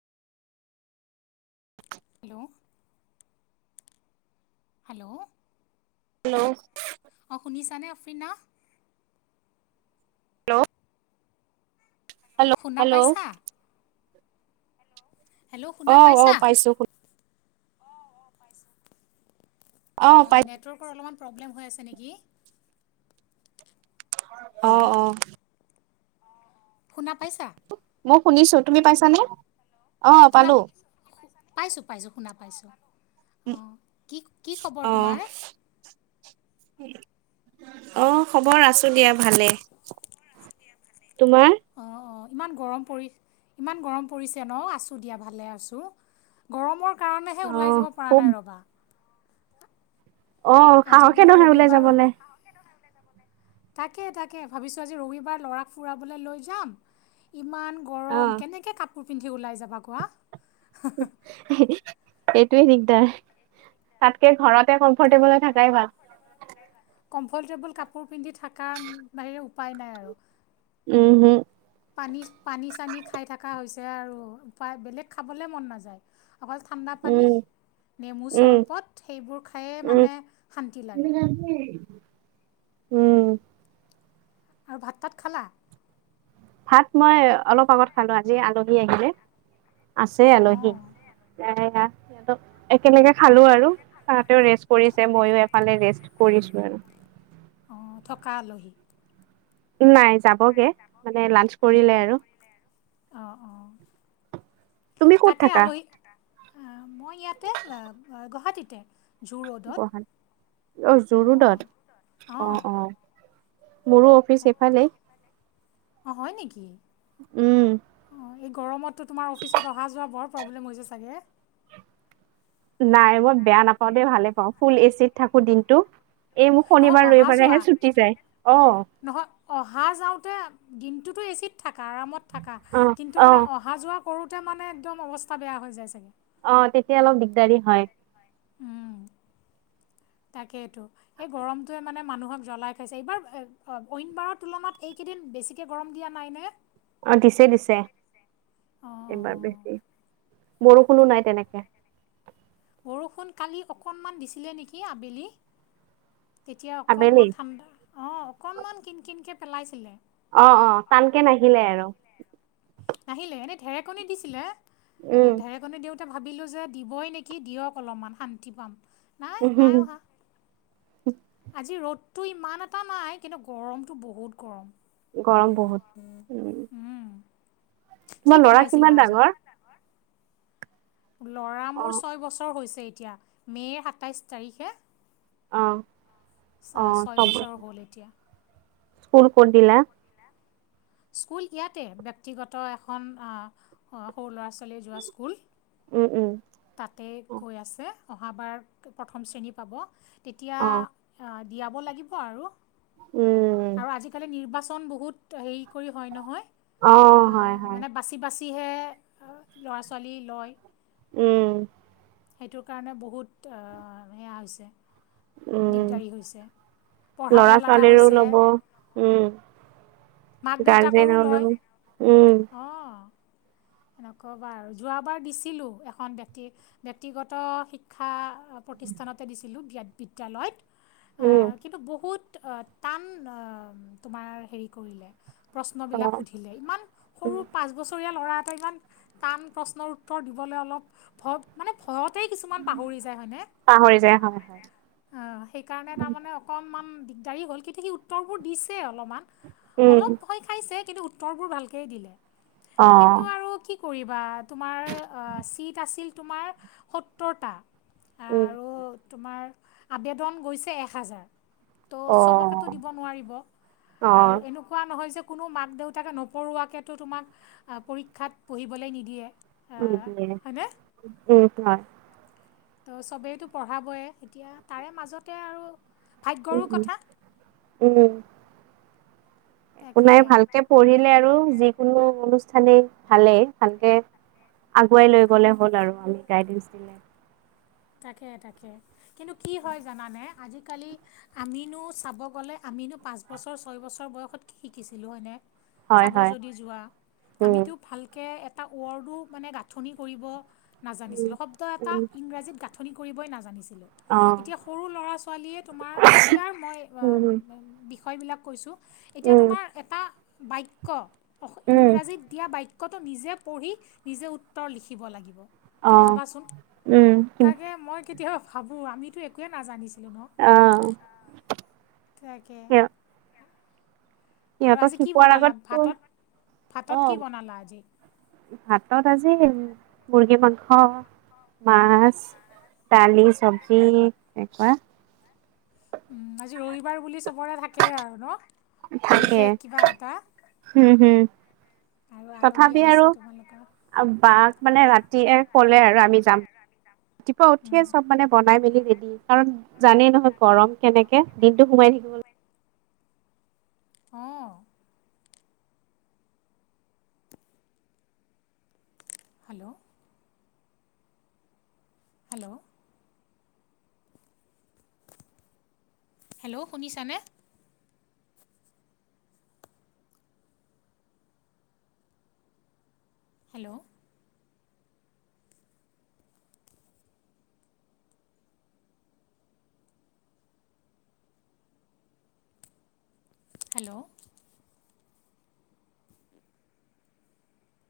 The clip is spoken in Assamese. হেল্ল' হেল্ল' হেল্ল' অ শুনিছানে আফিনা হেল্ল' শুনা হেল্ল' পাইছা হেল্ল' শুনা অ অ পাইছা পাইছো শু অ নেটৱৰ্কৰ অলপমান প্ৰব্লেম হৈ আছে নেকি অ হেল্ল' অ শুনা পাইছা মই শুনিছো তুমি পাইছানে অ পালো পাইছো পাইছো শুনা পাইছো অ কি কি খবৰ তোমাৰ অহ খবৰ আছো দিয়া ভালে আ ভালে তোমাৰ ইমান গৰম পৰি ইমান গৰম পৰিছে ন আছো দিয়া ভালে আছো গৰমৰ কাৰণেহে ওলাই অ' যাব পৰা খুব নাই ৰবা অ আজি সাহসে বোলো নহয় ওলাই ৰবিবাৰ ৰবি যাবলে তাকে তাকে ভাবিছো আজি ৰবিবাৰ লৰাক ফুৰাবলৈ লৈ যাম কিমান গৰম অ' কেনেকৈ কাপোৰ পিন্ধি ওলাই যাবা কোৱা এইটোৱে দিগদাৰ তাতকে ঘৰত কমফৰ্টেবল থাকাই ভাল কমফৰ্টেবল কাপোৰ পিন্ধি থকাৰ বাহিৰে উপায় নাই আৰু উম হম পানী পানী চানী খাই থকা হৈছে আৰু বেলেগ খাবলে মন নাযায়। অকল ঠাণ্ডা পানী উম নেমু উম চৰবত সেইবোৰ খায়েইে উম। মানে শান্তি লাগে। উম আৰু ভাত তাত খালা? ভাত মই অলপ আগত খালো আজি আলহী আহিলে। আছে আলহী অঁ সিহঁতক একেলগে খালো আৰু। ৰেষ্ট কৰিছে ময়ো এফালে ৰেষ্ট কৰিছো আৰু। কালহি নাই যাবগে মানে লাঞ্চ কৰিলে আৰু অঁ অঁ তুমি ক'ত তাকে থাকা আলহী মই ইয়াতে গুৱাহাটীতে জু ৰোডত গুৱাহাটী অ অঁ জুৰুডত অ অঁ অ মোৰো অফিচ এইফালে অ হয় নেকি উম অঁ এই গৰমততো তোমাৰ অফিচত অহা যোৱা বৰ প্ৰব্লেম হৈছে চাগে নাই মই বেয়া নাপাওঁ দেই ভালে পাওঁ ফুল এচিত থাকো দিনটো। এই মোক নহয় শনিবাৰ অহা ৰবিবাৰে হে যোৱা ছুটি যায় অ নহয় অহা যাওঁতে দিনটোতো এচিত থাকা আৰামত থাকা অ কিন্তু অ মানে অহা যোৱা সৰুতে মানে একদম অৱস্থা বেয়া হৈ যায় চাগে অ তেতিয়া অলপ দিগদাৰি হয়। তাকে এইটো এই গৰমটোৱে মানে মানুহক জ্বলাই খাইছে এইবাৰ অইন বাৰৰ তুলনাত এইকেইদিন বেছিকে গৰম দিয়া নাই নে? অ দিছে দিছে এইবাৰ অঁ বেছি। বৰষুণো নাই তেনেকে বৰষুণ কালি অকণমান দিছিলে নেকি আবেলি তেতিয়া আবেলি অকণমান ঠাণ্ডা অ অকণমান কিন কিনকৈ পেলাইছিলে। অ অ টানকে নাহিলে আৰু নাহিলে এনে ঢেৰেকণ দিছিলে উম ঢেৰেকণ দে- ভাবিলো যে দিবই নেকি দিয়ক অলপমান শান্তি পাম। নাই উম হম নাই হম অহা তো ইমান এটা নাই কিন্তু গৰমটো বহুত গৰম উম বহুত উম কি তোমাৰ লৰা বনাইছিলা কিমান আজি ডাঙৰ ল'ৰা অ মোৰ ছয় বছৰ হৈছে এতিয়া মে'ৰ সাতাইছ তাৰিখে অ অ ছয় বছৰ হ'ল এতিয়া স্কুল কত দিলা? স্কুল ইতে ব্যক্তিগত এখন সৰু লৰা-ছ- কলে যোৱা স্কুল উম উম তাতে অ গৈ আছে অহাবাৰ প্ৰথম শ্ৰেণী পাব তেতিয়া অ দিয়াব লাগিব আৰু উম আৰু আজিকালি নিৰ্বাচন বহুত হেৰি কৰি হয় অ নহয় হয় হয় মানে বাচি বাচ- যিহে ল'ৰা ছোৱালী লয় উম সেইটোৰ কাৰণে বহুত সেয়া হৈছে উম দিগদাৰী হৈছে পঢ়াব লৰা লগা ছোৱালীৰো হৈছে লব উম মাক দেউতাকৰো লয় গাৰ্জেননৰো উম অঁ নকবা আৰু যোৱাবাৰ দিছিলোঁ এখন ব্যক্তি ব্যক্তিগত শিক্ষা প্ৰতিষ্ঠানতে দিছিলোঁ দিয়াত বিদ্যালয়ত উম আহ, কিন্তু বহুত আ টান আ তোমাৰ হেৰি কৰিলে। অ প্ৰশ্নবিলাক সুধিলে, ইমান সৰু উম পাঁচ বছৰীয়া ল'ৰা ত ইমান টান প্ৰশ্নৰ উত্তৰ দিবলৈ অলপ ভব মানে ঘৰতে কিছুমান পাহৰি যায় হয়নে? পাহৰি যায় হয় হয় অ সেইকাৰণে তাৰমানে অকনমান দিগদাৰী হ'ল কিন্তু সি উত্তৰবোৰ দিছে অলপমান, উম অলপ ভয় খাইছে কিন্তু উত্তৰবোৰ ভালকেই দিলে। অ কিন্তু আৰু কি কৰিবা তোমাৰ আ চিট আছিল তোমাৰ সত্তৰটা। উম। আৰ আবেদন গৈছে এক হাজাৰ। ত' অ চবকেতো দিব নোৱাৰিব অ আৰু এনেকুৱা নহয় যে কোনো মাক -দেউতাকে নপঢ়োঁৱাকেতো তোমাক পৰীক্ষাত পঢ়িবলৈ নিদিয়ে। হয়নে উ [inaudible] সছ ত' চবেইতো পঢ়াবয়ে, এতিয়া তাৰে মাজতে আৰু উম ভাগ্যৰো উম কথা। একো তাকে নাই ভালকে পঢ়িলে আৰু যিকোনো অনু ঠানেই ভালেই, ভালকে আগুৱাই লৈ গলে হ'ল আৰু আমি গাইডেনচ দিলে। তাকে তাকে কিন্তু কি হয় জানানে আজিকালি আমিনো চাব গ'লে আমিনো পাঁচ বছৰ ছয় বছৰ বয়সত কি শিকিছিলোঁ হয়নে? হয় চাব হয় যদি যোৱা উম আমিতো ভালকে এট- এটা ৱৰ্ডো মানে গাঁঠনি কৰিব নাজানিছিলোঁ, শব্দ এটা উম উম ইংৰাজীত গাঁ নি কৰিবই নাজানিছ অ এতিয়া সৰু লৰা -ছোৱালীয়ে তোমাৰ এতিয়াৰ মই আ উম হুম বি বিষয়বিলাক কৈছোঁ, এতিয়া উম তোমাৰ এটা বাক্য অস উম ইংৰাজীত দিয়া বাইক কত নিজে পঢ়ি, নিজে উত্তৰ লিখিব লাগিব। অ তুমি ভাবাচোন উম। তাকে মই কেতিয়াবা ভাবো, আমিতো একোৱেই নাজানিছিলোঁ ন। অ তাকে। সিহ আৰু সিহঁতক আজি কি শিকোৱাৰ বনালা আগততো ভাতত? অ ভাতত কি বনালা আজি? ভাতত আজি মুৰ্গী মাংস। মাছ, দালি, চবজি এনেকুৱা উম, আজি ৰবিবাৰ বুলি চবৰে থাকেই আৰু ন। থাকে বিশেষ কিবা এটা উম হুম। আৰু আলহী তথাপি আহিছে আৰু তোমালোকৰ বাঘ মানে ৰাতিয়ে ক'লে আৰু আমি যাম। ৰাতিপুৱা উম। উঠিয়ে চব মানে বনাই মেলি ৰেডি কাৰণ জানেই নহয় গৰম কেনেকে, দিনটো সোমাই থাকিব লে অ। হেল্ল'! হেল্ল'! হেল্ল' শুনিছানে? হেল্ল'! হেল্ল'!